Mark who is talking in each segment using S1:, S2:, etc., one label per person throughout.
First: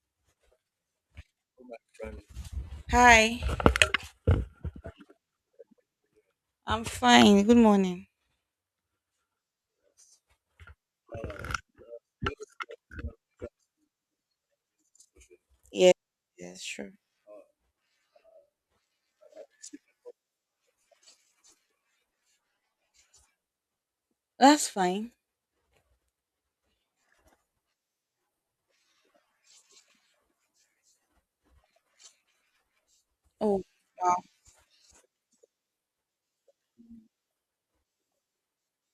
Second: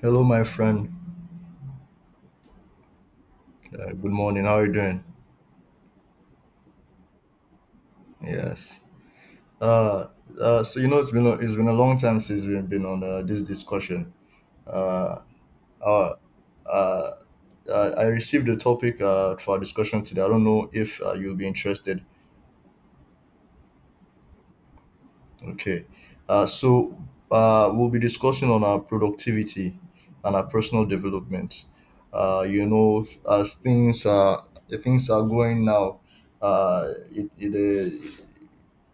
S1: Hello, my friend.
S2: Hi,
S1: Good morning. How are you doing?
S2: I'm fine. Good morning.
S1: Yes. Uh, so you know it's been a long time since we've been on this discussion. Uh,
S2: Yes,
S1: uh,
S2: yes, sure.
S1: uh, I received a topic for our discussion today. I don't know if you'll be interested.
S2: That's fine.
S1: Okay. Uh, so we'll be discussing on our productivity and our personal development. Uh, you know, as
S2: Oh, wow.
S1: things are going now, uh, it, it,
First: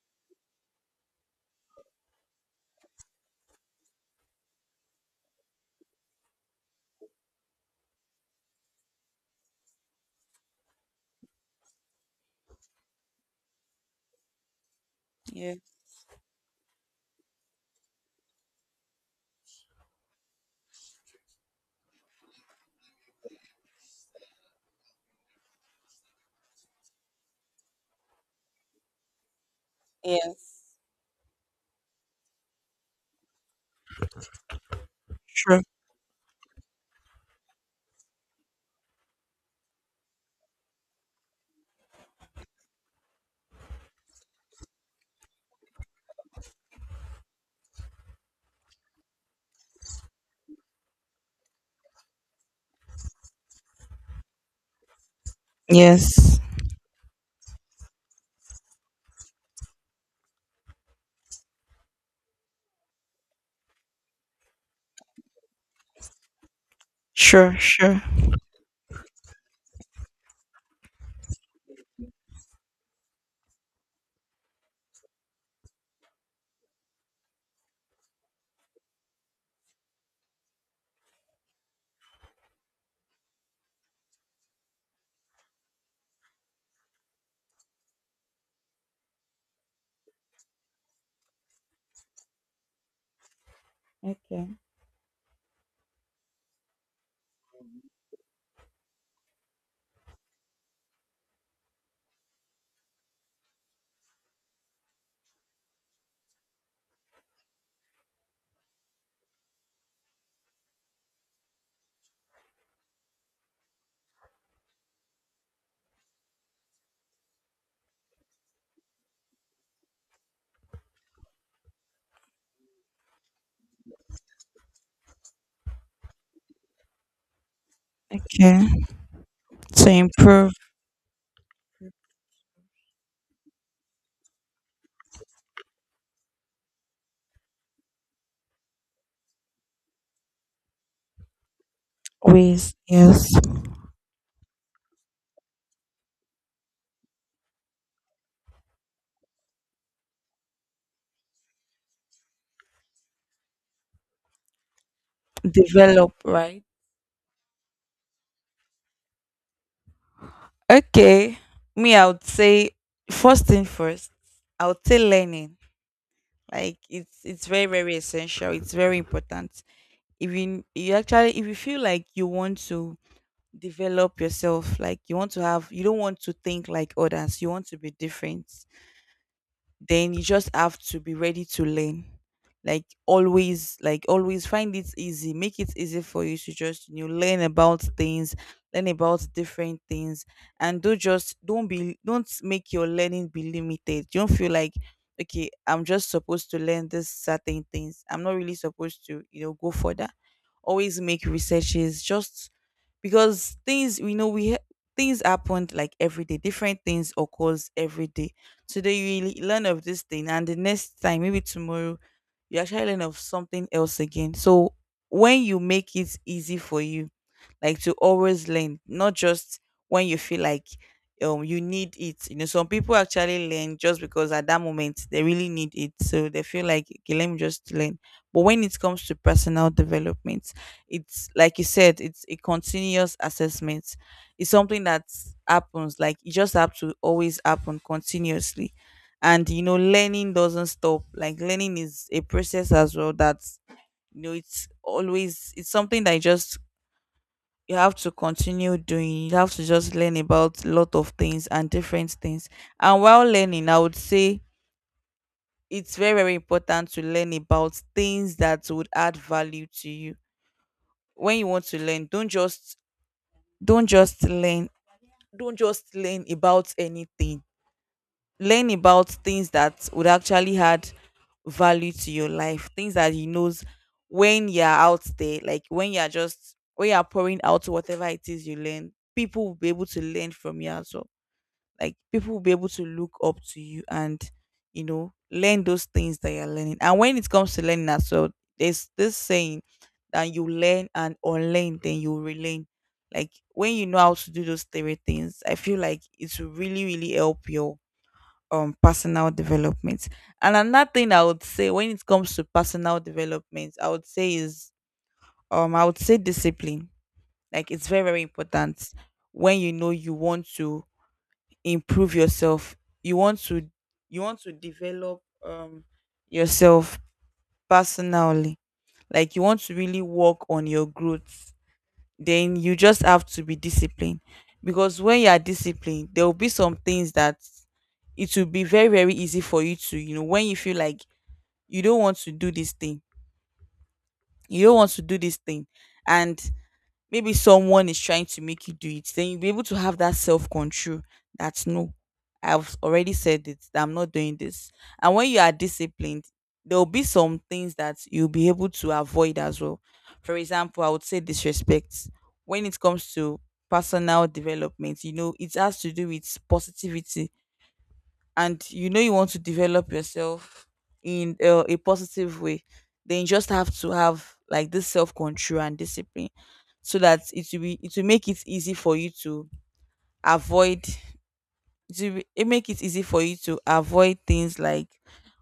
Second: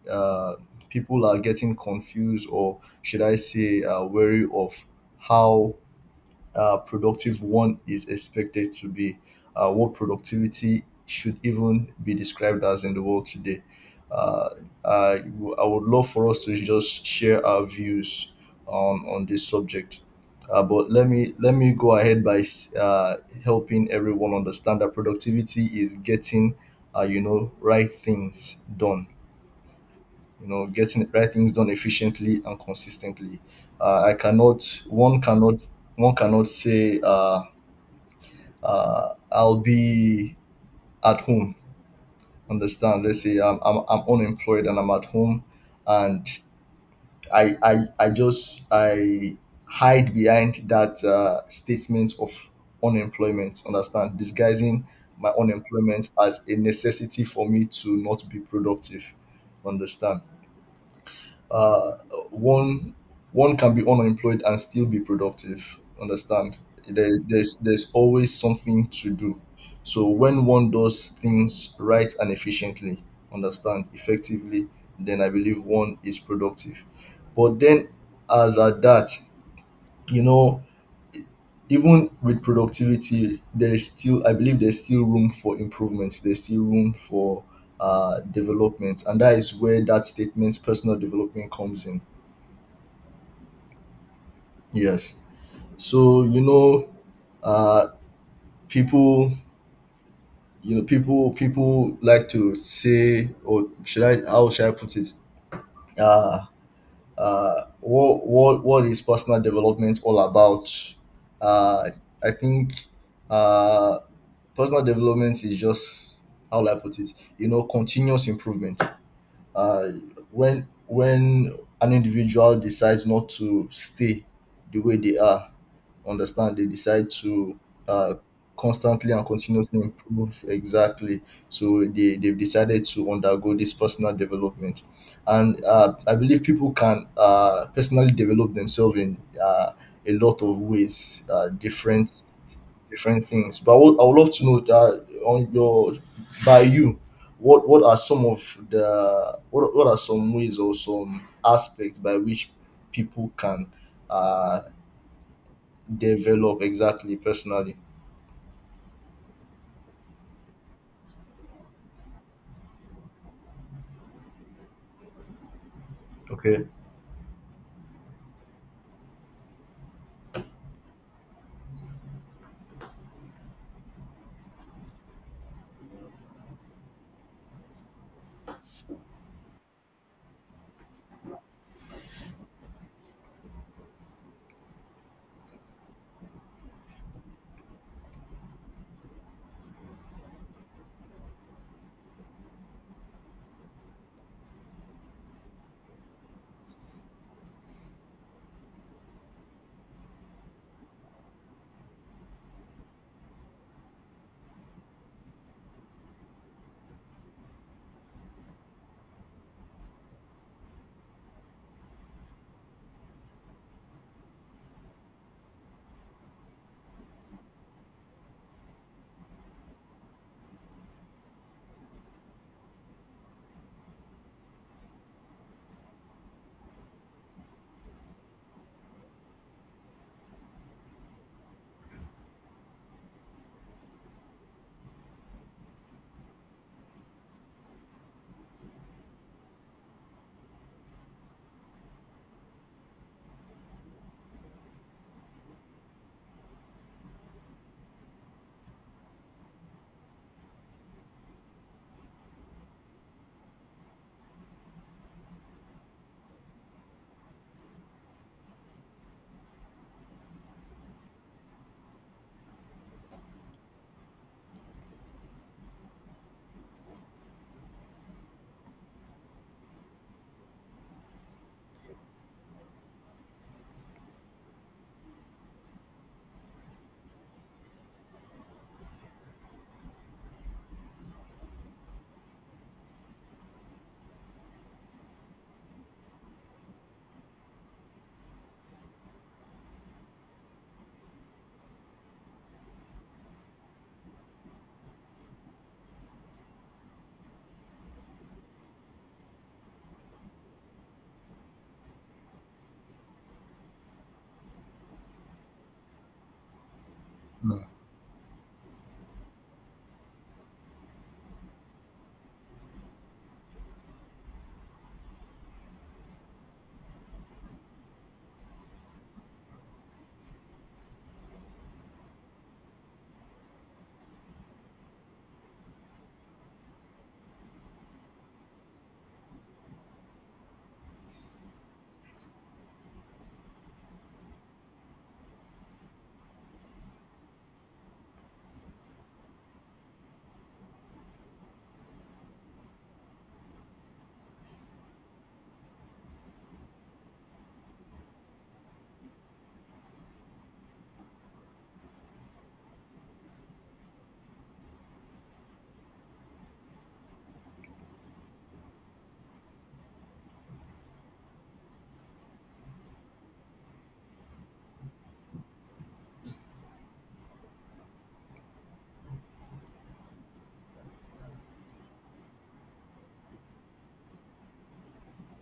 S1: uh, uh, people are getting confused or should I say wary of how productive one is expected to be, what productivity should even be described as in the world today. uh, I
S2: Yes,
S1: would love for us to just share our views on this subject, but let me go ahead by helping everyone understand that productivity is getting, you know, right things done, you
S2: yes.
S1: know, getting the right things done efficiently and consistently. I cannot One cannot,
S2: Sure.
S1: one cannot say, I'll be at home. Understand, let's say I'm unemployed and I'm at home, and I just I hide behind that statement of unemployment, understand, disguising my unemployment as
S2: Yes.
S1: a necessity for me to not be productive. Understand? uh, one One can be unemployed and still be productive. Understand?
S2: Sure,
S1: There's
S2: sure.
S1: always something to do. So when one does things right and efficiently, understand, effectively, then I believe one is productive. But then, as at that, you know, even with productivity, there is still, I believe there's still room for improvement. There's still room for development, and that is where that statement personal development comes in.
S2: Okay.
S1: Yes. So you know, uh, people, people like to say, or should I? How should I put it? Uh, what is personal development all about? Uh, I think, uh, personal development is just, how will I put it? You know, continuous improvement. uh, when an individual decides not to stay the way they are, understand, they decide to, uh,
S2: Okay.
S1: constantly and continuously
S2: To
S1: improve,
S2: improve
S1: exactly. So they've decided to undergo this personal development, and I believe people can personally develop themselves in uh, a lot of ways, different
S2: ways,
S1: different
S2: yes.
S1: things. But what I would love to know that on your, by you, what are some ways or some aspects by which people can uh
S2: Develop,
S1: develop,
S2: right?
S1: exactly, personally?
S2: Okay. Me, I would say first thing first, I would say learning.
S1: Okay.
S2: Like it's very, very essential. It's very important. If you actually if you feel like you want to develop yourself, like you want to have, you don't want to think like others, you want to be different, then you just have to be ready to learn, like always, like always find it easy, make it easy for you to just, you know, learn about things, learn about different things. And don't be, don't make your learning be limited. You don't feel like, okay, I'm just supposed to learn this certain things, I'm not really supposed to, you know, go further. Always make researches just because things we know we ha- things happened, like every day different things occurs every day. Today you really learn of this thing, and the next time, maybe tomorrow, you actually learn of something else again. So when you make it easy for you, like to always learn, not just when you feel like you need it. You know, some people actually learn just because at that moment they really need it, so they feel like, okay, let me just learn. But when it comes to personal development, it's like you said, it's a continuous assessment. It's something that happens, like it just have to always happen continuously. And you know, learning doesn't stop. Like learning is a process as well, that's, you know, it's always, it's something that you just, you have to continue doing. You have to just learn about a lot of things and different things. And while learning, I would say it's very very important to learn about things that would add value to you. When you want to learn, don't just learn don't just learn about anything. Learn about things that would actually add value to your life, things that he knows, when you're out there, like when you're just, when you're pouring out whatever it is you learn, people will be able to learn from you as well. Like people will be able to look up to you and, you know, learn those things that you're learning. And when it comes to learning as well, there's this saying that you learn and unlearn, then you relearn. Like when you know how to do those three things, I feel like it will really really help your personal development. And another thing I would say when it comes to personal development, I would say is, I would say discipline.
S1: Mm.
S2: Like it's very very important. When you know you want to improve yourself, you want to, you want to develop yourself personally, like you want to really work on your growth, then you just have to be disciplined. Because when you are disciplined, there will be some things that it will be very very easy for you to, you know, when you feel like you don't want to do this thing, you don't want to do this thing and maybe someone is trying to make you do it, then you'll be able to have that self control that, no, I've already said it, that I'm not doing this. And when you are disciplined, there'll be some things that you'll be able to avoid as well. For example, I would say disrespect. When it comes to personal development, you know, it has to do with positivity. And you know, you want to develop yourself in a positive way, then you just have to have like this self control and discipline, so that it will be, it will make it easy for you to avoid, it make it easy for you to avoid things like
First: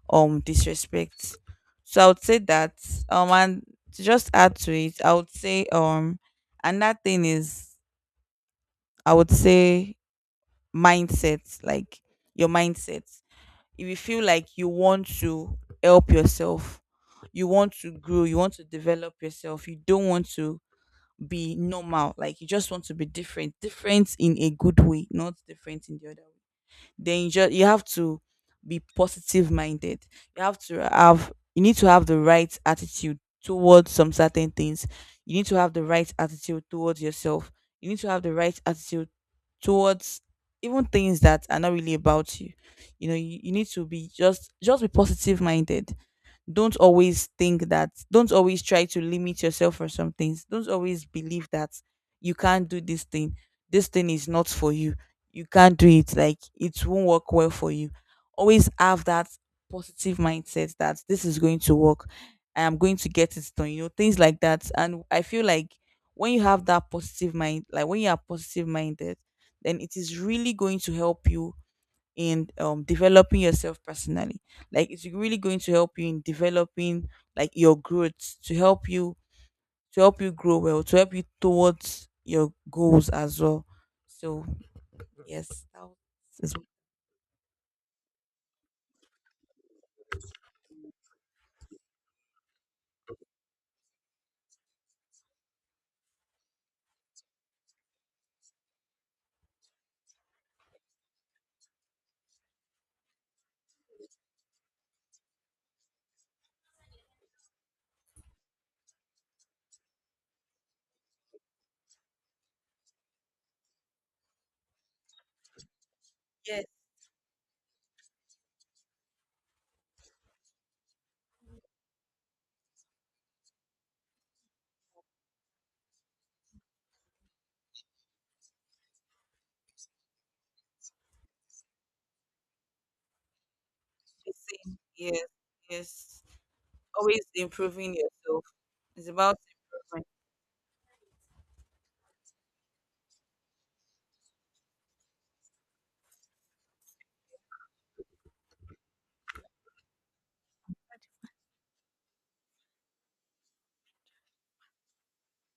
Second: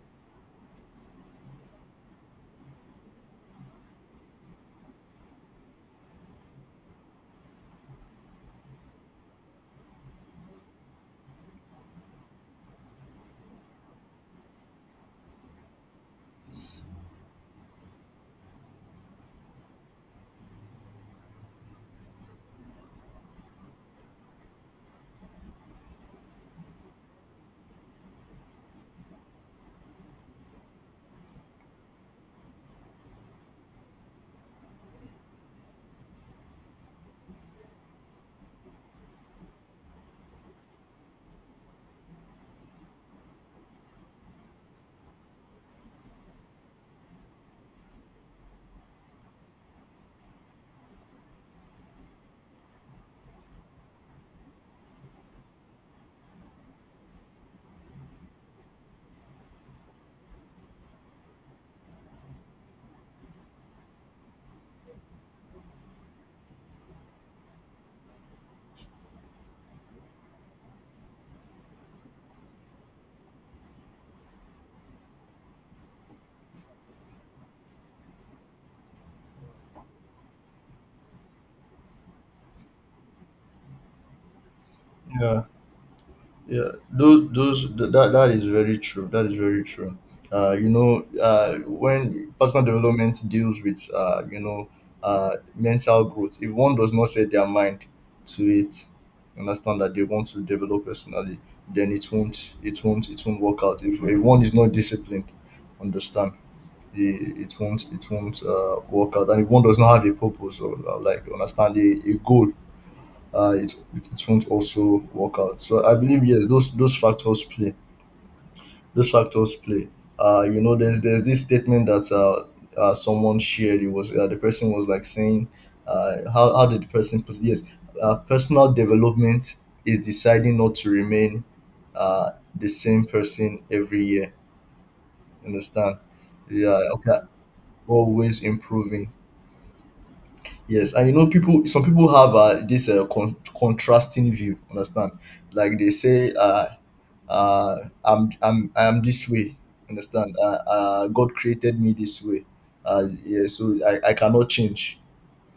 S2: disrespect. So I would say that. And to just add to it, I would say, another thing is, I would say mindset. Like your mindset, if you feel like you want to help yourself, you want to grow, you want to develop yourself, you don't want to be normal, like you just want to be different, different in a good way, not different in the other way, then you have to be positive minded. You have to have, you need to have the right attitude towards some certain things, you need to have the right attitude towards yourself, you need to have the right attitude towards even things that are not really about you. You know, you need to be just be positive minded. Don't always try to limit yourself for some things. Don't always believe that you can't do this thing, this thing is not for you, you can't do it, like it won't work well for you. Always have that positive mindset that this is going to work, I am going to get it done, you know, things like that. And I feel like when you have that positive mind, like when you are positive minded, then it is really going to help you in, developing yourself personally. Like it's really going to help you in developing, like your growth, to help you grow well, to help you towards your goals as well. So
S1: Yeah.
S2: yes, that is
S1: Yeah, those th- that That is very true. That is very true. When personal development deals with, mental growth, if one does not set their mind to it, understand, that they want to develop personally, then it won't work out. If one is not disciplined, understand, it won't work out. And if one does not have a purpose or like, understand, a goal, uh, it it won't also work out. So I believe, yes,
S2: yes.
S1: those factors play. Those factors play. You know, there's this statement that someone shared. It was the person was like saying, how did the person put it? Yes, personal development is deciding not to remain uh the same person every year.
S2: The same. Yes.
S1: Understand?
S2: Yes,
S1: Yeah. Okay.
S2: always improving
S1: Always
S2: yourself. It's
S1: improving.
S2: about improvement.
S1: Yes, and you know, people. Some people have this contrasting view. Understand? Like they say, uh, I'm this way." Understand? God created me this way. Yeah, so I cannot change.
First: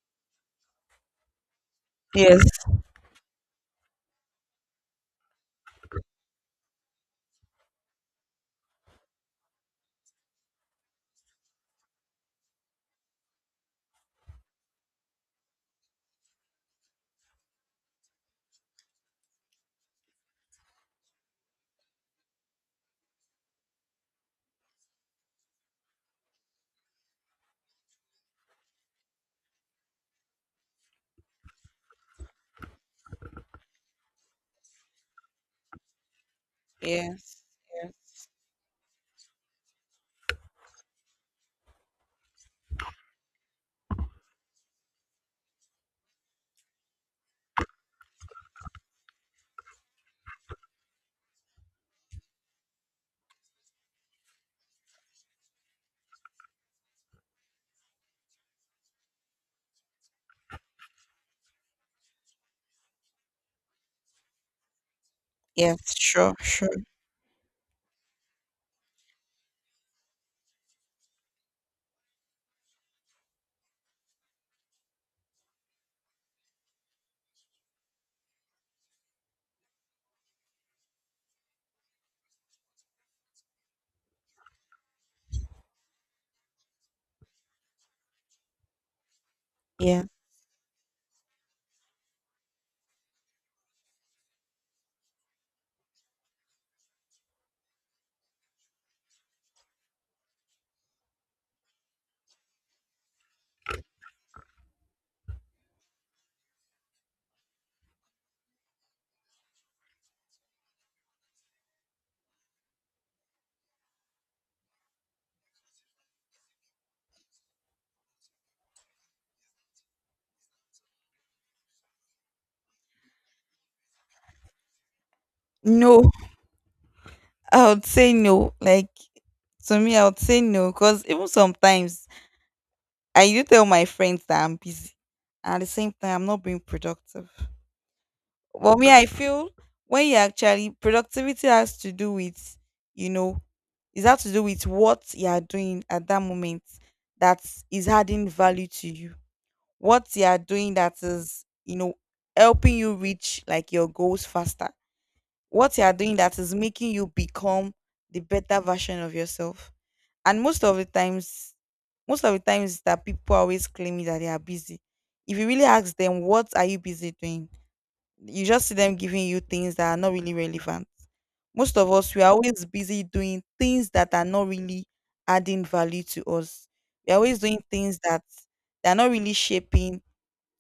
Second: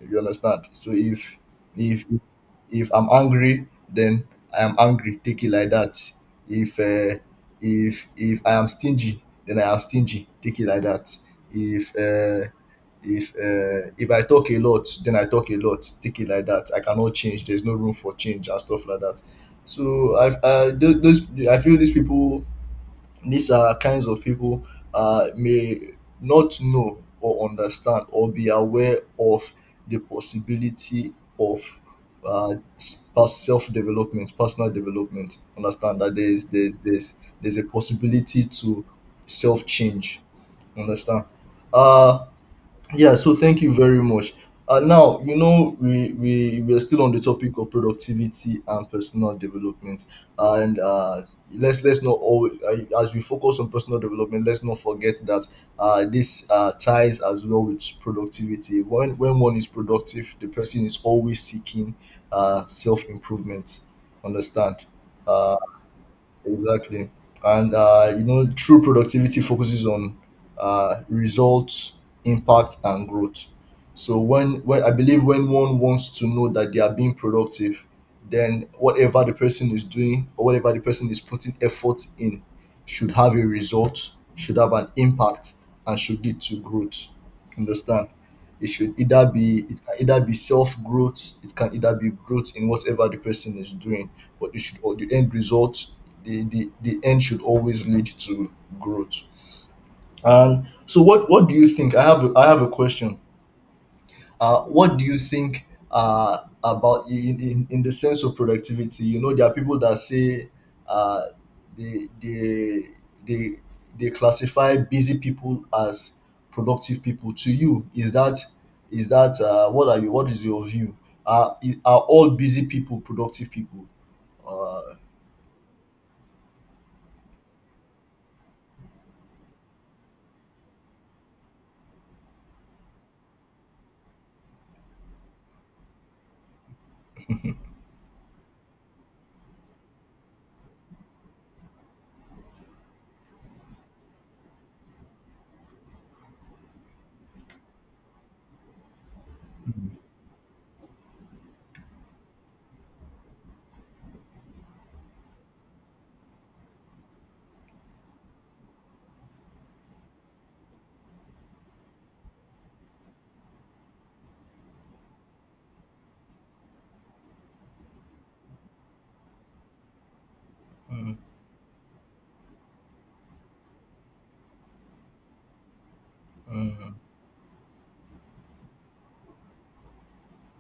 S1: You understand? So if if if
S2: Yes.
S1: if I'm angry, then I am angry. Take it like that. If uh, if I am stingy, then I am stingy. Take it like that. If uh, if I talk a lot, then I talk a lot. Take it like that. I cannot change. There's no room for change and stuff like that. So I th- those I feel these people, these are kinds of people may not know or understand or be aware of the possibility of self development, personal development. Understand that there is, there's there's
S2: Yes.
S1: there's a
S2: Yes.
S1: possibility to self change. Understand? Uh yeah, so thank you very much. Now, you know, we are still on the topic of productivity and personal development. And let's not always, as we focus on personal development, let's not forget that this ties as well with productivity. When one is productive, the person is always seeking self improvement. Understand? Uh,
S2: Yes, sure, sure.
S1: Exactly. And you know, true productivity focuses on results, impact, and growth. So when I believe when one wants to know that they are being productive, then whatever the person is doing or whatever the person is putting effort in should have a result, should have an impact, and should lead to growth. Understand? It can
S2: Yeah.
S1: either be self growth, it can either be growth in whatever the person is doing, but it should, or the end result, the end should always lead to growth. And so, what do you think? I have a question. What do you think about in the sense of productivity? You know, there are people that say, uh, they they they they classify busy people as productive people. To you, is that, is that what are you? What is your view? Are are all busy people productive people? Uh,
S2: No, I would say no. Like to me, I would say no, because even sometimes I do tell my friends that I'm busy, and at the same time, I'm not being productive. But me, I feel, when you actually, productivity has to do with, you know, is has to do with what you are doing at that moment that is adding value to you.
S1: Mm,
S2: What you are doing that is, you know, helping you reach like your goals faster. What you are doing that is making you become the better version of yourself. And most of the times that people are always claiming that they are busy, if you really ask them, what are you busy doing? You just see them giving you things that are not really relevant.
S1: mm,
S2: Most of us, we are always busy doing things that are not really adding value to us.
S1: mm,
S2: We're always doing things that they're not really shaping,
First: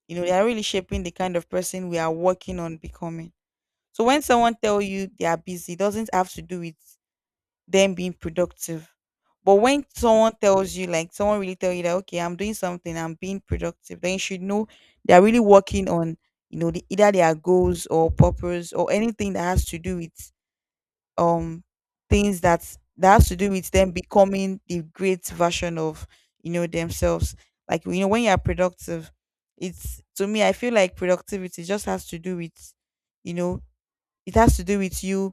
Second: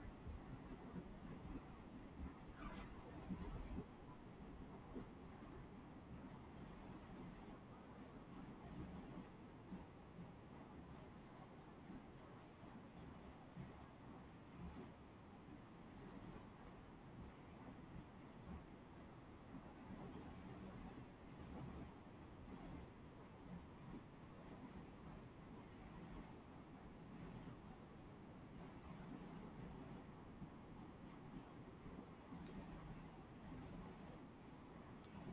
S2: you know, they are really shaping the kind of person we are working on becoming. So when someone tell you they are busy, it doesn't have to do with them being productive. But when someone tells you, like someone really tell you that, okay, I'm doing something, I'm being productive, then you should know they're really working on, you know, the, either their goals or purpose or anything that has to do with um things that, that has to do with them becoming the great version of, you know, themselves. Like you know, when you are productive, it's, to me I feel like productivity just has to do with, you know, it has to do with you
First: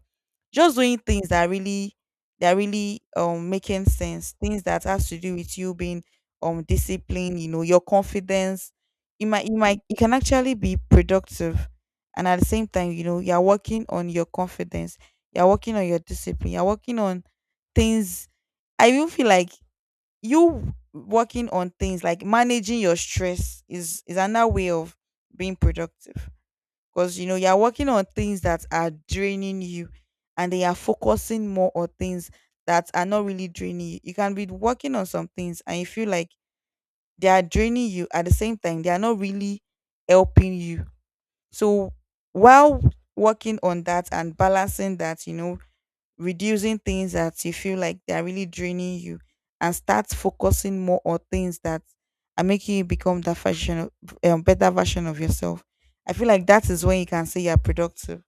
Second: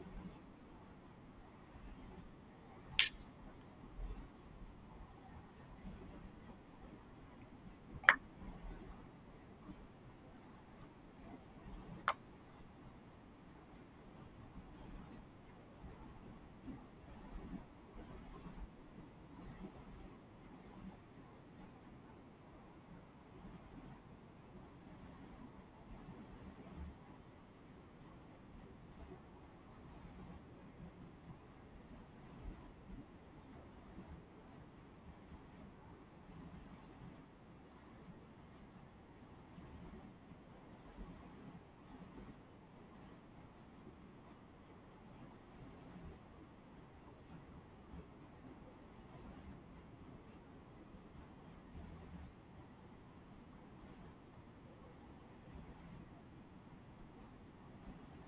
S2: just doing things that are really, that are really making sense. Things that has to do with you being disciplined, you know, your confidence. You might you can actually be productive, and at the same time, you know, you're working on your confidence, you're working on your discipline, you're working on things. I even feel like you working on things like managing your stress is another way of being productive, because you know, you're working on things that are draining you, and they are focusing more on things that are not really draining you. You can be working on some things and you feel like they are draining you, at the same time they are not really helping you. So while working on that and balancing that, you know, reducing things that you feel like they're really draining you, and start focusing more on things that are making you become that version of, better version of yourself, I feel like that is when you can say you're productive.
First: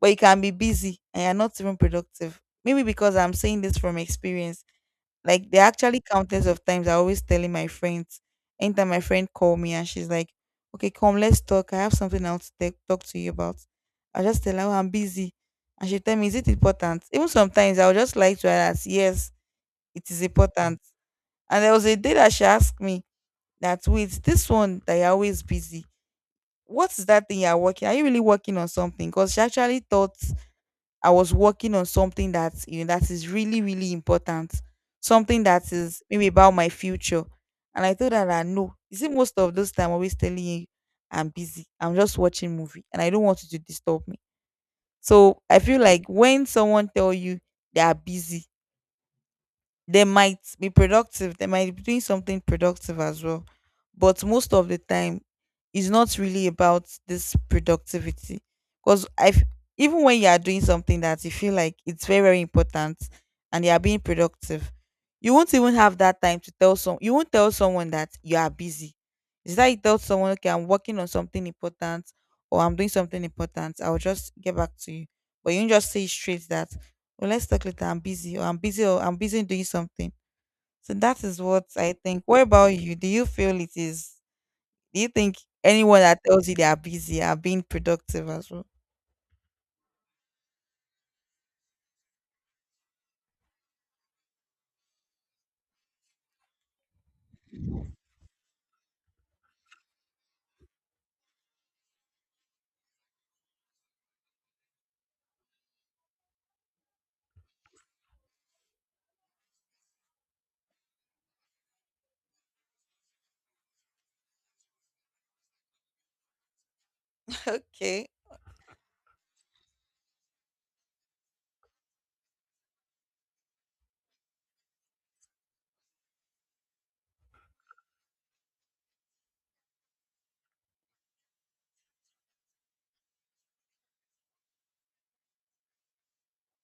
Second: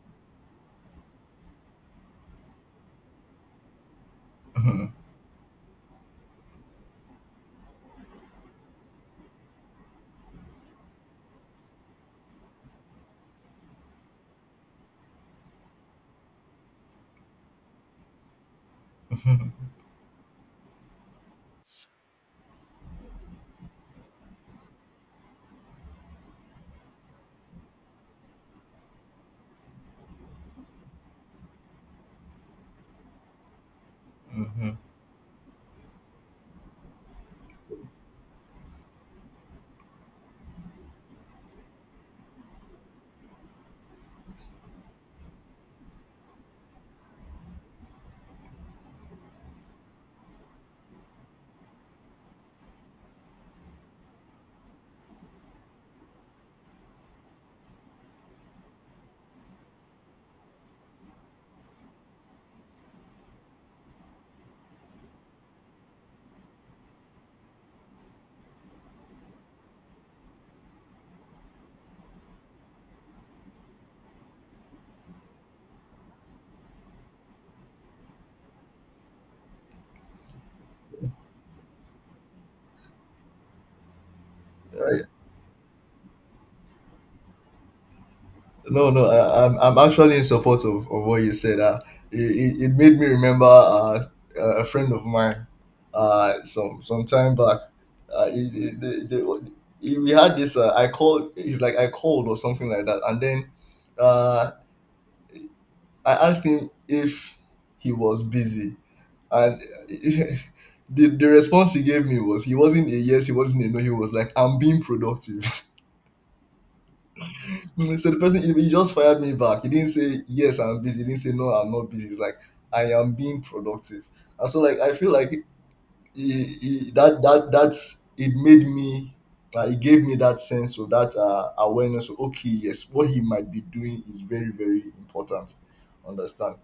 S2: But you can be busy and you're not even productive. Maybe because, I'm saying this from experience,
S1: mm.
S2: like there are actually countless of times I always telling my friends. Anytime my friend call me and she's like, "Okay, come, let's talk. I have something else to talk to you about." I just tell her, "Oh, I'm busy," and she tell me, "Is it important?" Even sometimes I would just like to add that, "Yes,
S1: Mm.
S2: it is important." And there was a day that she asked me that, "Wait, this one that you're always busy, what is that thing you're working? Are you really working on something?" Because she actually thought I was working on something that, that is really really important,
S1: Mhm.
S2: something that is maybe about my future. And I told her that, no, you see, most of those time I'm always telling you I'm busy. I'm just watching movie, and I don't want you to disturb me. So I feel like when someone tell you they are busy, they might be productive. They might be doing something productive as well, but most of the time it's not really about this productivity. Because even when you are doing something that you feel like it's very very important and you are being productive, you won't even have that time to tell some, you won't tell someone that you are busy. It's like you tell someone, okay, I'm working on something important, or I'm doing something important, I'll just get back to you. But you don't just say straight that, well, let's talk later. I'm busy, or I'm busy, or I'm busy doing something. So that is what I think. What about you? Do you feel it is? Do
S1: Right.
S2: you think anyone that tells you they are busy are being productive as well?
S1: No, no, I'm actually in support of what you said. It, it it made me remember a friend of mine, some time back. Uh, he, he- the- the- we had this. I called. He's like I called or something like that, and then, uh, I asked him if he was busy, and the response he gave me was, he wasn't a yes, he wasn't a no. He was like, I'm being productive. Mm.
S2: Okay.
S1: So the person he just fired me back. He didn't say yes, I'm busy. He didn't say no, I'm not busy. It's like I am being productive. And so like, I feel like he, that that that's it made me. It gave me that sense of that, awareness of okay, yes, what he might be doing is very very important. Understand?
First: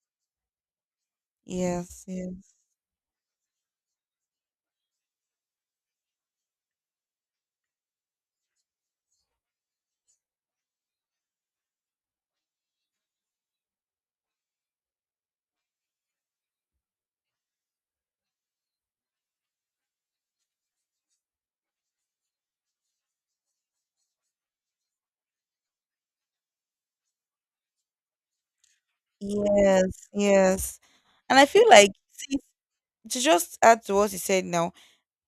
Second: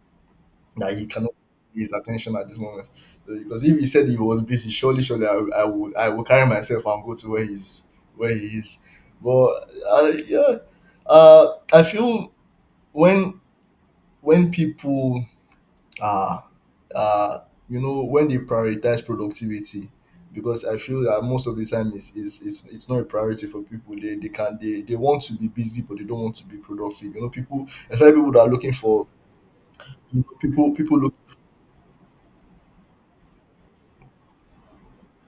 S1: That he cannot get his
S2: Yes,
S1: attention at
S2: yes,
S1: this moment. So, because if he said he was busy, surely, surely I will carry myself and go to where he's where he is. But yeah, uh, I feel when people are, uh, you know, when they prioritize productivity, because I feel that most of the time it's not a priority for people. They want to be busy but they don't want to be productive. You know people, especially people that are looking for,
S2: yes,
S1: you know, people
S2: yes.
S1: people look,
S2: And I feel like, see, to just add to what you said now,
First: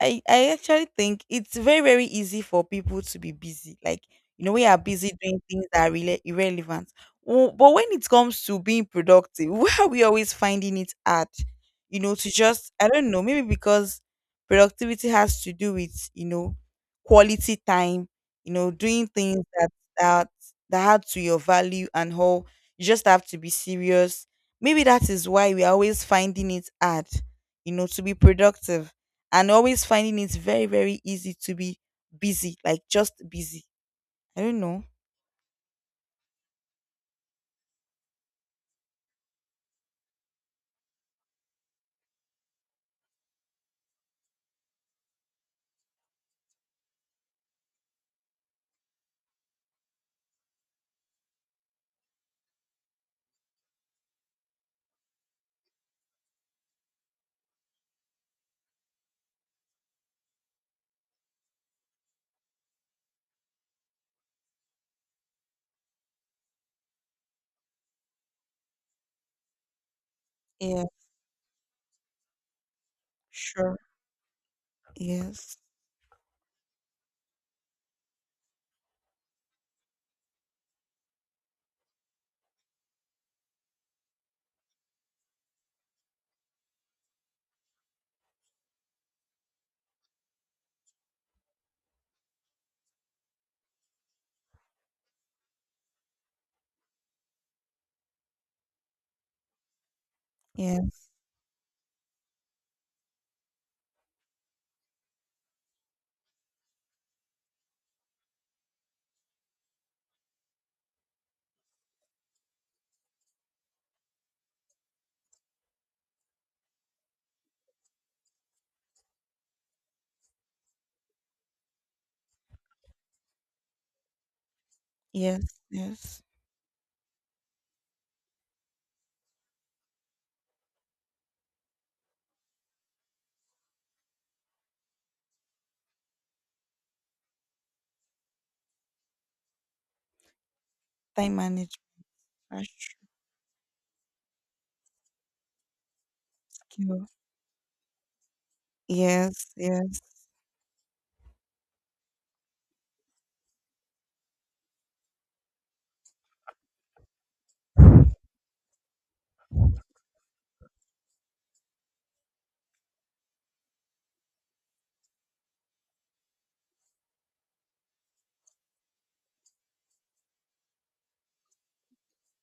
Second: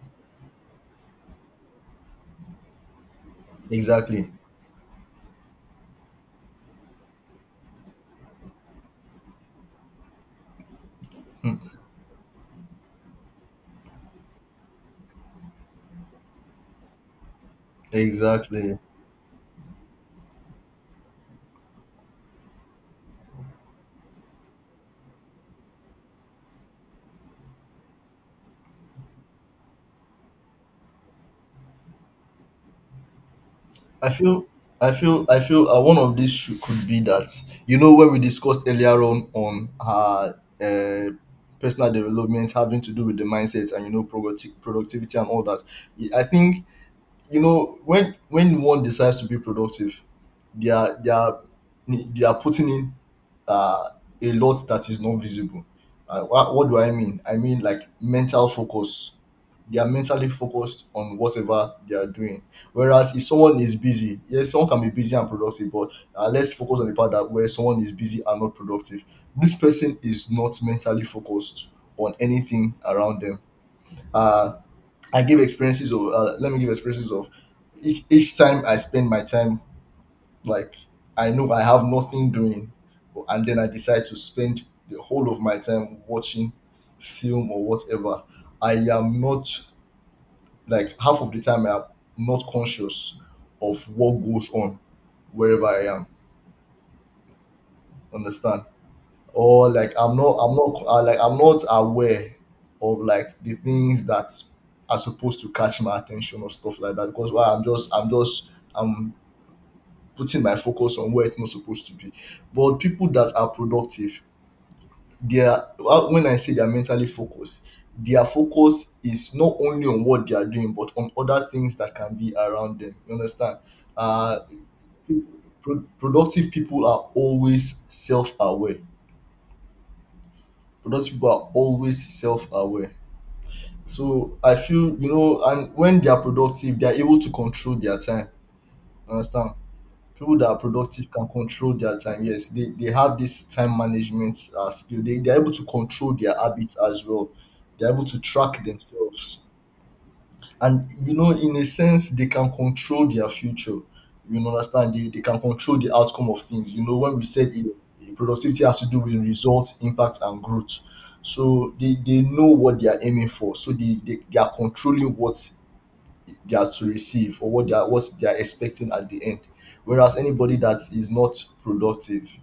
S2: I actually think it's very very easy for people to be busy. Like,
S1: exactly.
S2: we are busy doing things that are really irrelevant. But when it comes to being productive, why are we always finding it hard?
S1: Hmm.
S2: To just, I don't know. Maybe because productivity has to do with, quality time. You know,
S1: Exactly.
S2: doing things that that that add to your value and whole. You just have to be serious. Maybe that is why we are always finding it hard. You know, to be productive and always finding it very, very easy to be busy, like just busy.
S1: I
S2: I
S1: feel
S2: don't know.
S1: I feel one of these should, could be that, you know, when we discussed earlier on her uh, personal development having to do with the mindset, and you know productivity and all that. I think, you know, when one decides to be productive, they are they are they are putting in uh, a lot that is not visible. What do I mean? I mean like mental focus. They are mentally focused on whatever they are doing, whereas if someone is busy, yes, someone can be busy and productive, but let's focus on the part that where someone is busy and not productive. This person is not
S2: Yeah,
S1: mentally focused on anything around them.
S2: sure.
S1: uh I give
S2: Yes,
S1: experiences of, let me give experiences of, each time I spend my time, like, I know I have nothing doing, and then I decide to spend the whole of my time watching film or whatever. I am not, like half of the time I am not conscious of what goes on wherever I am. Understand? Or like, I'm not
S2: yes,
S1: like I'm not aware of like the things that are supposed to catch my attention or stuff like that, because why, I'm just I'm putting my focus on where it's not supposed to be. But people that are productive, they are, well, when I say they're mentally focused, their focus is not only on what they are doing but on other things that can be around them, you understand. uh
S2: yes, yes.
S1: Productive people are always self-aware. Productive people are always self-aware. So I feel, you know, and when they are productive, they are able to control their time. Understand? People that are productive can
S2: Time
S1: control
S2: management.
S1: their time. Yes,
S2: Are
S1: they have this time management skill. They are able to control their habits as
S2: skill.
S1: well. They are able to track themselves,
S2: Yes, yes,
S1: and you know, in a sense they can control their future. You understand, they can control the outcome of things. You know, when we said you productivity has to do with results, impact and growth, so they know what they are aiming for, so they are controlling what they are to receive, or what they are, what they are expecting at the end. Whereas anybody that is not productive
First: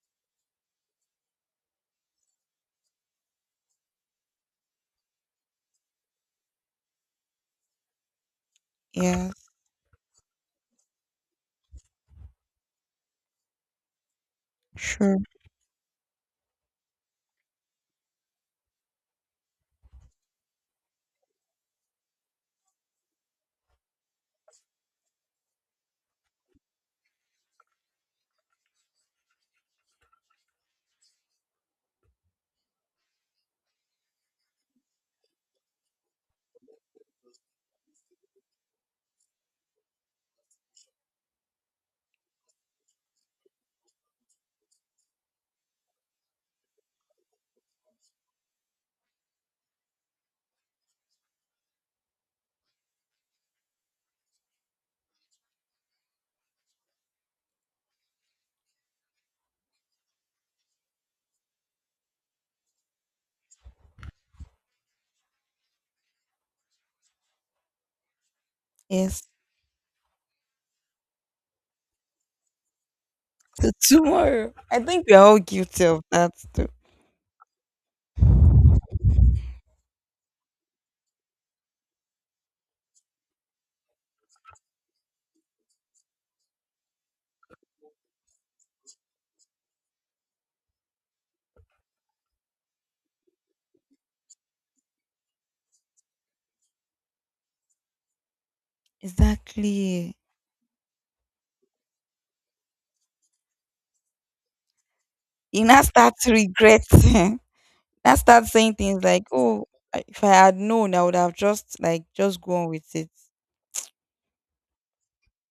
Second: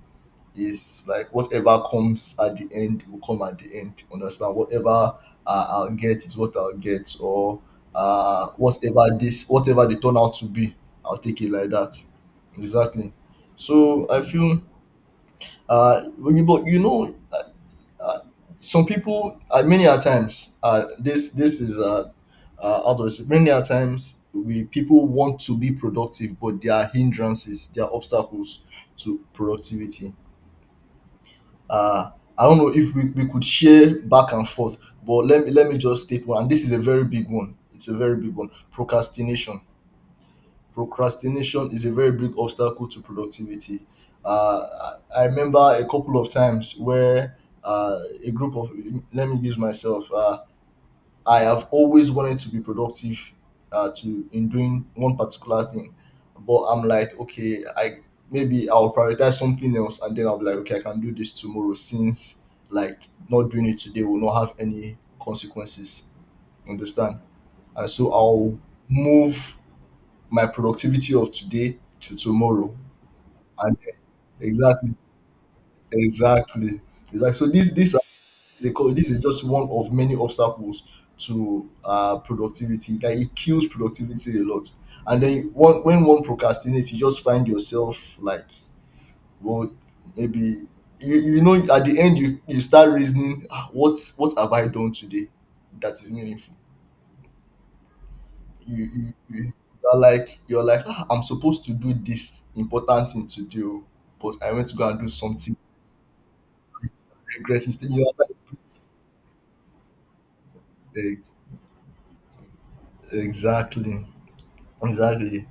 S1: is like whatever comes at the end will come at the end. You understand? Whatever I'll get is what I'll get, or whatever
S2: yes,
S1: this, whatever they turn out to be, I'll take it like that. Exactly. So I feel,
S2: sure.
S1: when you- but you know, uh, some people, many a times, this this is out of this, many a times we people want to be productive, but there are hindrances, there are obstacles to productivity. um I don't know if we could share back and forth, but let me just take one, and this is a very big one. It's a very big one. Procrastination. Procrastination is a very big obstacle to productivity. I remember a couple of times where a group of let me use myself. I have always wanted to be productive, to in doing one particular thing, but I'm like, okay, I maybe I'll prioritize something else, and then I'll be like, okay, I can do this tomorrow, since like not doing it today will not have any consequences. Understand? And so I'll
S2: Yes.
S1: move my productivity of today to tomorrow,
S2: So,
S1: and
S2: tomorrow, I
S1: exactly,
S2: think we're all guilty of that too.
S1: exactly, exactly. So this it's a co- this is just one of many obstacles to productivity. Like it kills productivity a lot. And then one, when one procrastinates, you just find yourself like, well, maybe you, you know, at the end you, you start reasoning, "Ah, what have I done today that is meaningful? You are
S2: Exactly.
S1: like, you're like, ah, I'm supposed to do this important thing to do, but I went to go and do something."
S2: You now start to regret. Now
S1: Regret instead. You are like,
S2: start saying
S1: "Please."
S2: things like, oh, if I had known, I would
S1: Eh,
S2: have just like just gone with it.
S1: exactly. Exactly.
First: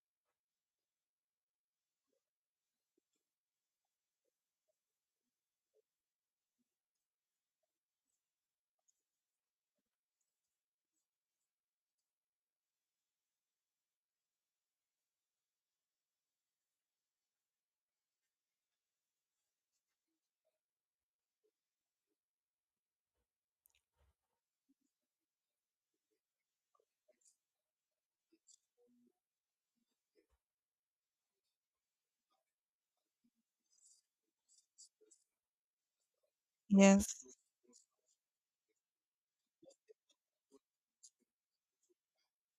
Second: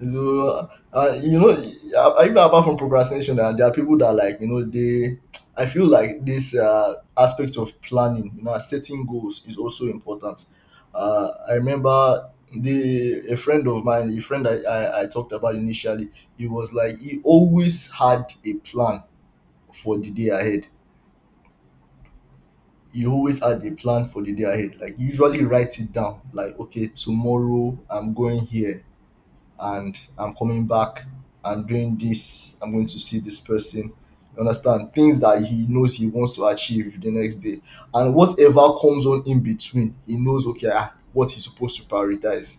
S1: So, you know, even apart from procrastination, there are people that, like, you know, they. I feel like this aspect of planning, you know, setting goals is also important. I remember the a friend of mine, a friend I talked about initially, he was like he always had a plan for the day ahead. He always had a plan for the day ahead. Like he usually writes it down. Like okay, tomorrow I'm going here and I'm coming back and doing this. I'm going to see this person. You understand? Things that he knows he wants to achieve the
S2: Yes,
S1: next day. And whatever comes on in between, he knows, okay, ah, what he's supposed to prioritize.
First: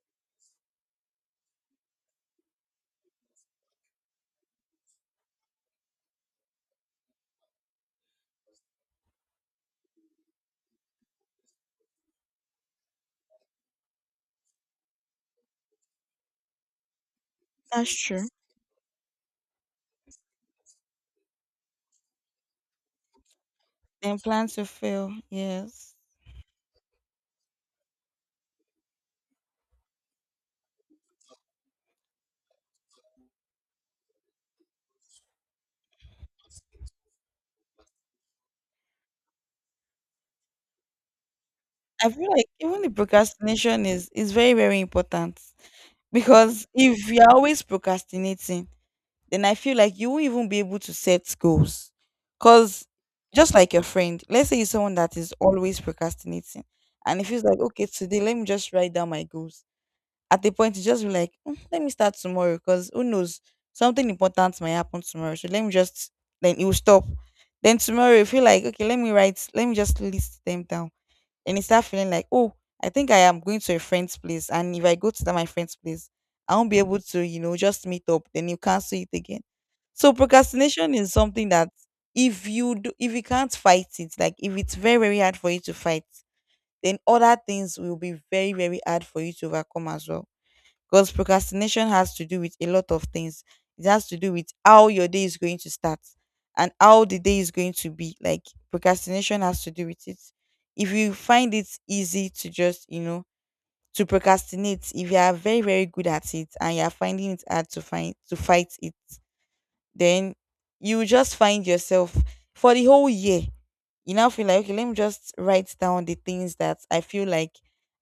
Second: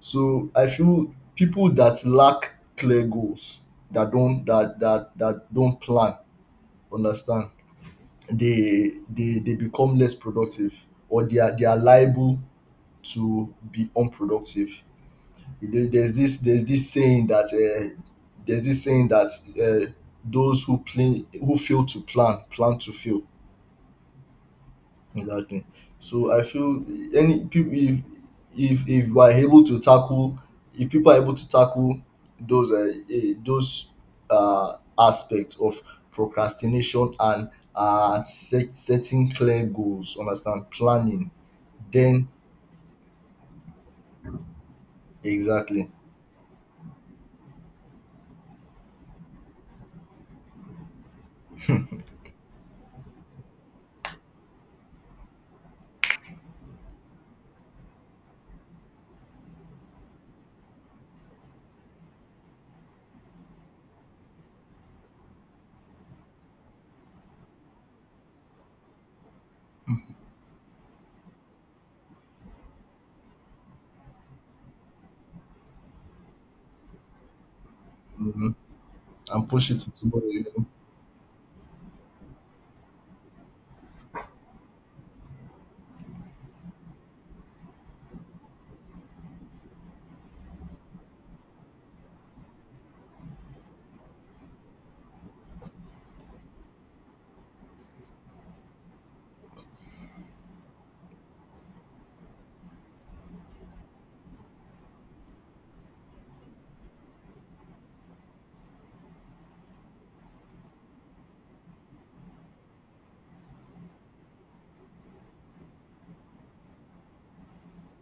S1: So I feel people that lack clear goals, that don't that don't plan, understand, they become less productive, or they are liable to be unproductive. There's this saying that
S2: that's true.
S1: there's this saying that uh, those who play who fail to plan plan to fail.
S2: Then plan to fail.
S1: Exactly.
S2: Yes.
S1: So I feel any people, if if we are able to tackle, if people are able to tackle those those aspects of procrastination and setting clear goals, understand, planning,
S2: I
S1: then
S2: feel like even the procrastination is very, very important,
S1: exactly.
S2: because if you're always procrastinating, then I feel like you won't even be able to set goals. Cause just like your friend, let's say you're someone that is always procrastinating, and it feels like, okay, today let me just write down my goals. At the point you just be like, "Mm, let me start tomorrow because who knows, something important might happen tomorrow. So let me just, then it will stop. Then tomorrow you feel like, okay, let me write, let me just list them down. And you start feeling like, oh, I think I am going to a friend's place, and if I go to that my friend's place, I won't be able to, you know, just meet up. Then
S1: Mhm,
S2: you cancel it again.
S1: and push it to
S2: So
S1: tomorrow. You
S2: procrastination is something that, if you do, if you can't fight it, like if it's very very hard for you to fight, then other things will be very very hard for you to overcome as well. Because procrastination has to do with a lot of things. It has to do with how your day is going to start and how the day is going to be. Like, procrastination has to do with it. If you find it easy to just, you know, to procrastinate, if you are very, very good at it and you are finding it hard to find to fight it, then you will just find yourself for the whole year. You now feel like, okay, let me just write down the things that I feel like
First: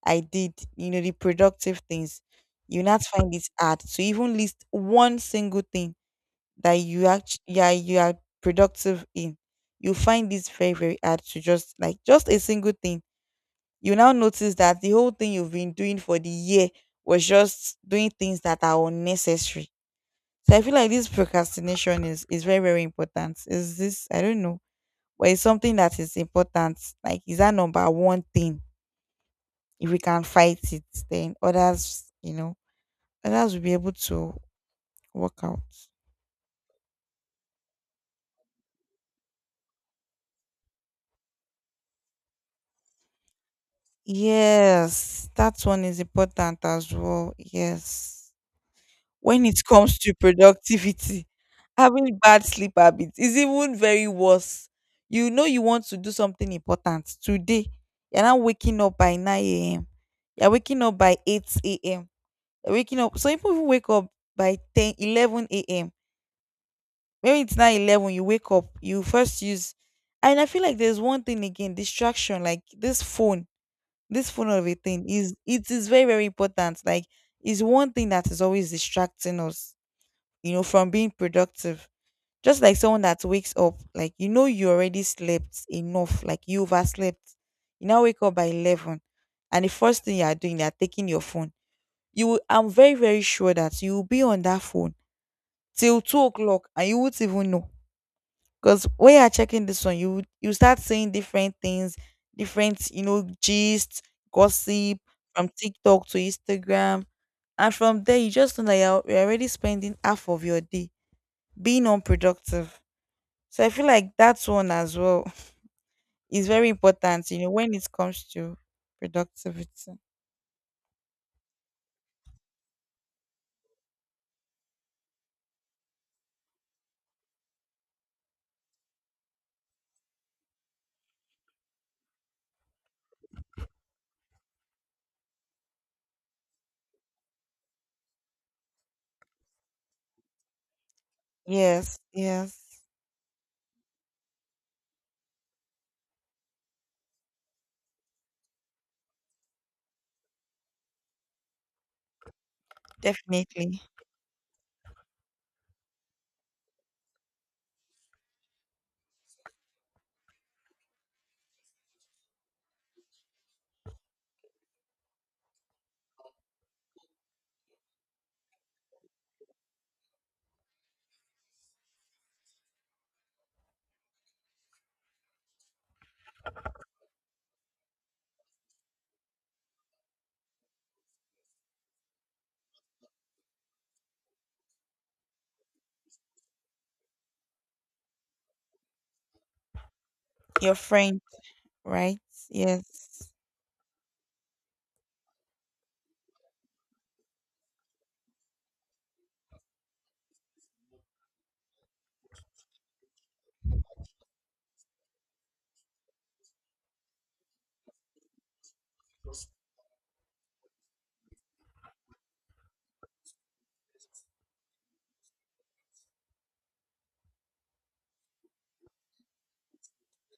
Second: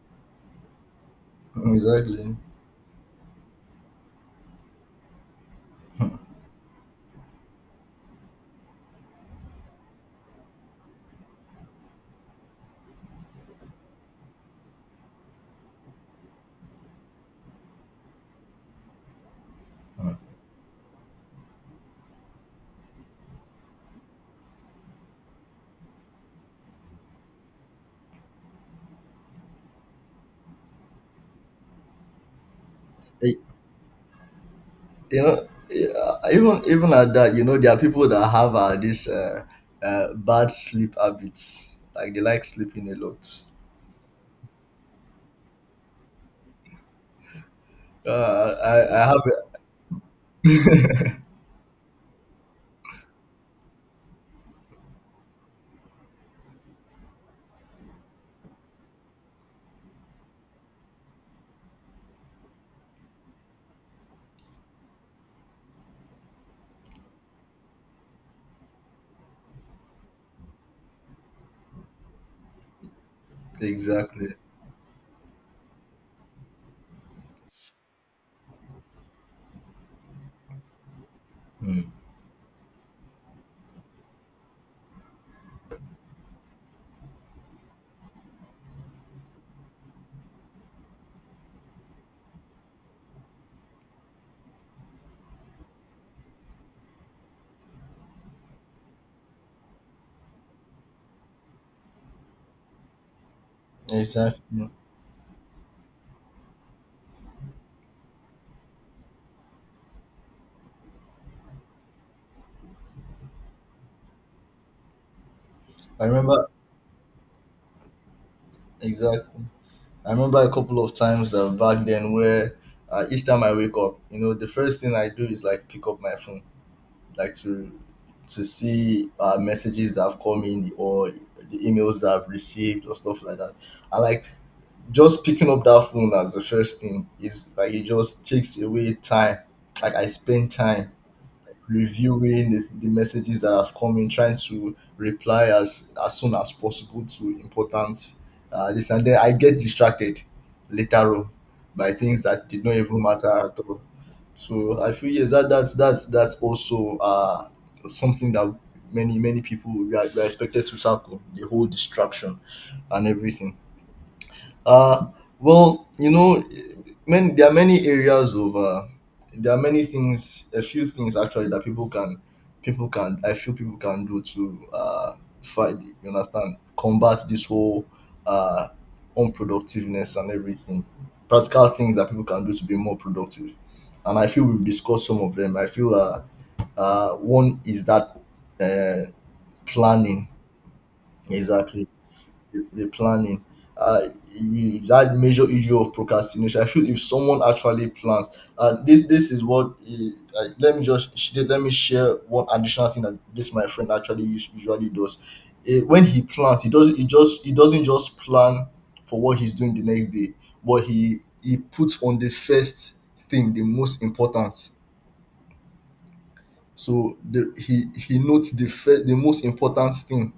S2: I did, you know, the
S1: know?
S2: productive things.
S1: Exactly.
S2: You not find it hard to even list one single thing that you actually, yeah, you are productive in. You find this very very hard to just like just a single thing. You now notice that the whole thing you've been doing for the year was just doing things that are unnecessary. So I feel like this procrastination is very very important. Is this, I don't know, but it's something that is important. Like, is that number one thing? If we can fight it, then others, you know, others will be able to
S1: You
S2: work
S1: know,
S2: out.
S1: yeah, even even at that, you know, there are people that have this bad sleep habits, like they like sleeping a lot.
S2: Yes, that one is important as well. Yes.
S1: I have
S2: When
S1: a-
S2: it comes to productivity, having bad sleep habits is even very worse. You know, you want to do something important today. You're not waking up by 9 a.m., you're waking up by 8 a.m. Waking up, some people even wake up by 10, 11 a.m. Maybe it's now 11 you wake up, you first use. And I feel like there's one thing again, distraction, like this phone. This
S1: exactly.
S2: phone of a thing is, it is very very important. Like, it's one thing that is always distracting us, you know, from being
S1: Hmm.
S2: productive. Just like someone that wakes up, like, you know, you already slept enough, like you overslept, you now wake up by 11, and the first thing you are doing, you are taking your phone. You will, I'm very very sure that you will be on that phone till 2 o'clock and you won't even know. Because when you are checking this one, you start seeing different things, different, you know, gist,
S1: Exactly.
S2: gossip, from TikTok to Instagram. And from there you just know that you're already spending half of your day being unproductive. So I feel like that one as well
S1: I
S2: is
S1: remember,
S2: very important, you know, when it comes to
S1: exactly,
S2: productivity.
S1: I remember a couple of times back then, where each time I wake up, you know, the first thing I do is like pick up my phone, like to see messages that have come in, or the emails that I've received, or stuff like that. I like just picking up that phone as the first thing is like it just takes away time. Like I spend time
S2: Yes,
S1: reviewing
S2: yes,
S1: the messages that have come in, trying to reply as soon as possible to important this, and then I get distracted later on by things that did not even matter at all.
S2: definitely.
S1: So I feel, yes, that that's also something that many many people, we are expected to tackle the whole distraction and everything. Uh, well, you know, many, there are many areas of there are many things, a few things actually that people can, I feel people can do to fight. You understand, combat this whole uh, unproductiveness and everything. Practical things that people can do to be more productive, and I feel we've discussed some of them. I feel one is that uh, planning,
S2: Your friend,
S1: exactly,
S2: right?
S1: the
S2: Yes.
S1: planning uh you, that major issue of procrastination, I feel if someone actually plans this this is what eh, like, let me share one additional thing that this my friend actually us- usually does. Eh, when he plans, he doesn't, he just, he doesn't just plan for what he's doing the next day, but he puts on the first thing the most important. So the he notes the first the most important thing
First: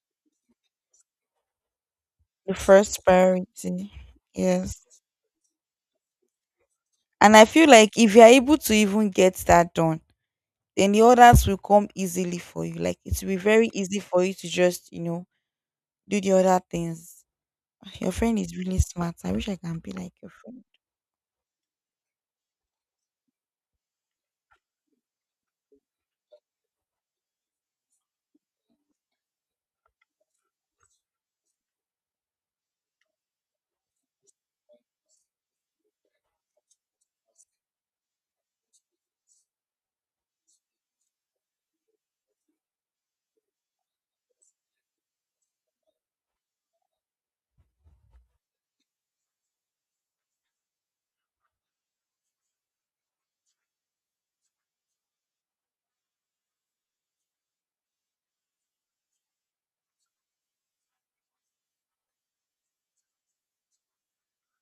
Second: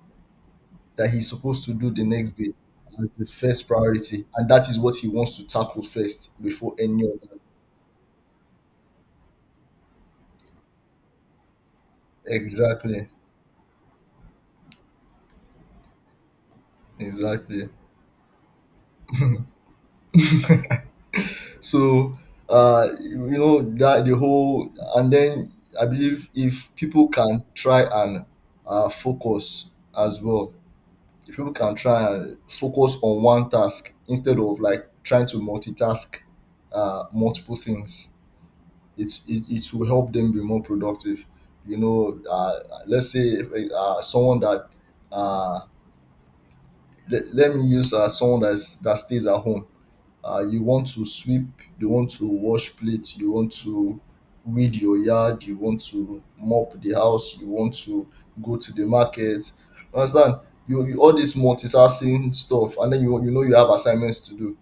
S1: that he's supposed to do the next day,
S2: The first
S1: as the first
S2: priority.
S1: priority. And that is what
S2: Yes.
S1: he wants to tackle first before any
S2: And
S1: other.
S2: I feel like, if you're able to even get that done, then the others will come easily for you. Like,
S1: Exactly.
S2: it will be very easy for you to just, you know, do the other things.
S1: Exactly.
S2: Your friend is really smart. I wish I can be like your friend.
S1: So you know, that the whole, and then I believe if people can try and focus as well. If people can try and focus on one task, instead of like trying to multitask multiple things, it will help them be more productive. You know, let's say someone that uh, let me use someone that's, that stays at home, you want to sweep, you want to wash plates, you want to weed your yard, you want to mop the house, you want to go to the market, understand, you all this multitasking stuff, and then you know, you have assignments to do.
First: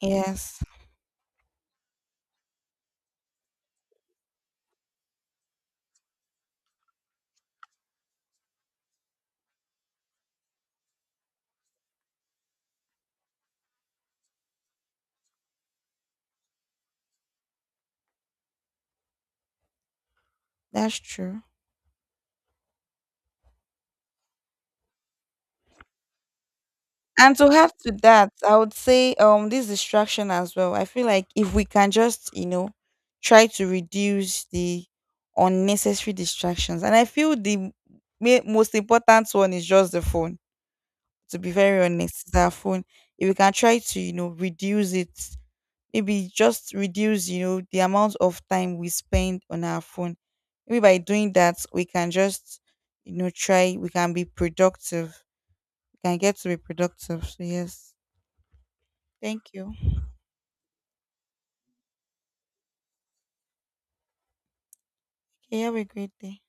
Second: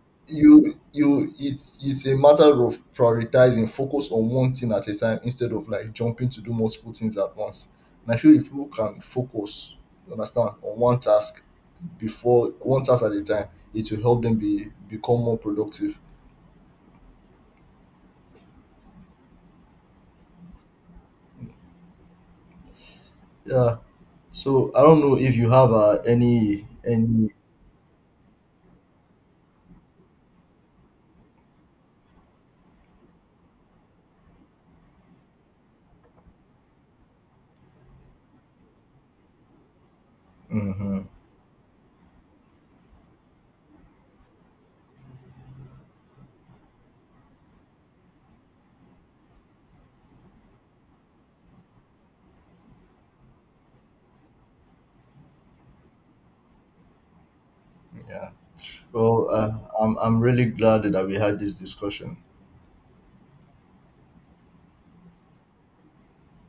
S2: Yes,
S1: You, it it's a matter of prioritizing, focus on one thing at a time instead of like jumping to do multiple things at once. And I feel if people can focus, you understand, on one task, before one task at a time, it will help them be become more productive.
S2: that's true.
S1: Yeah, so I don't know if you have any
S2: And to add to that, I would say, um, this distraction as well. I feel like, if we can just, you know, try to reduce the unnecessary distractions. And I feel the most important one is just the phone,
S1: hmm
S2: to be very honest, is our phone. If we can try to, you know, reduce it, maybe just reduce, you know, the amount of time we spend on our phone. Maybe by doing that, we can just, you know, try, we can be productive. We can get to be productive. So, yes.
S1: yeah well
S2: Thank you.
S1: I'm really glad that we had this discussion.
S2: Okay, have a great day.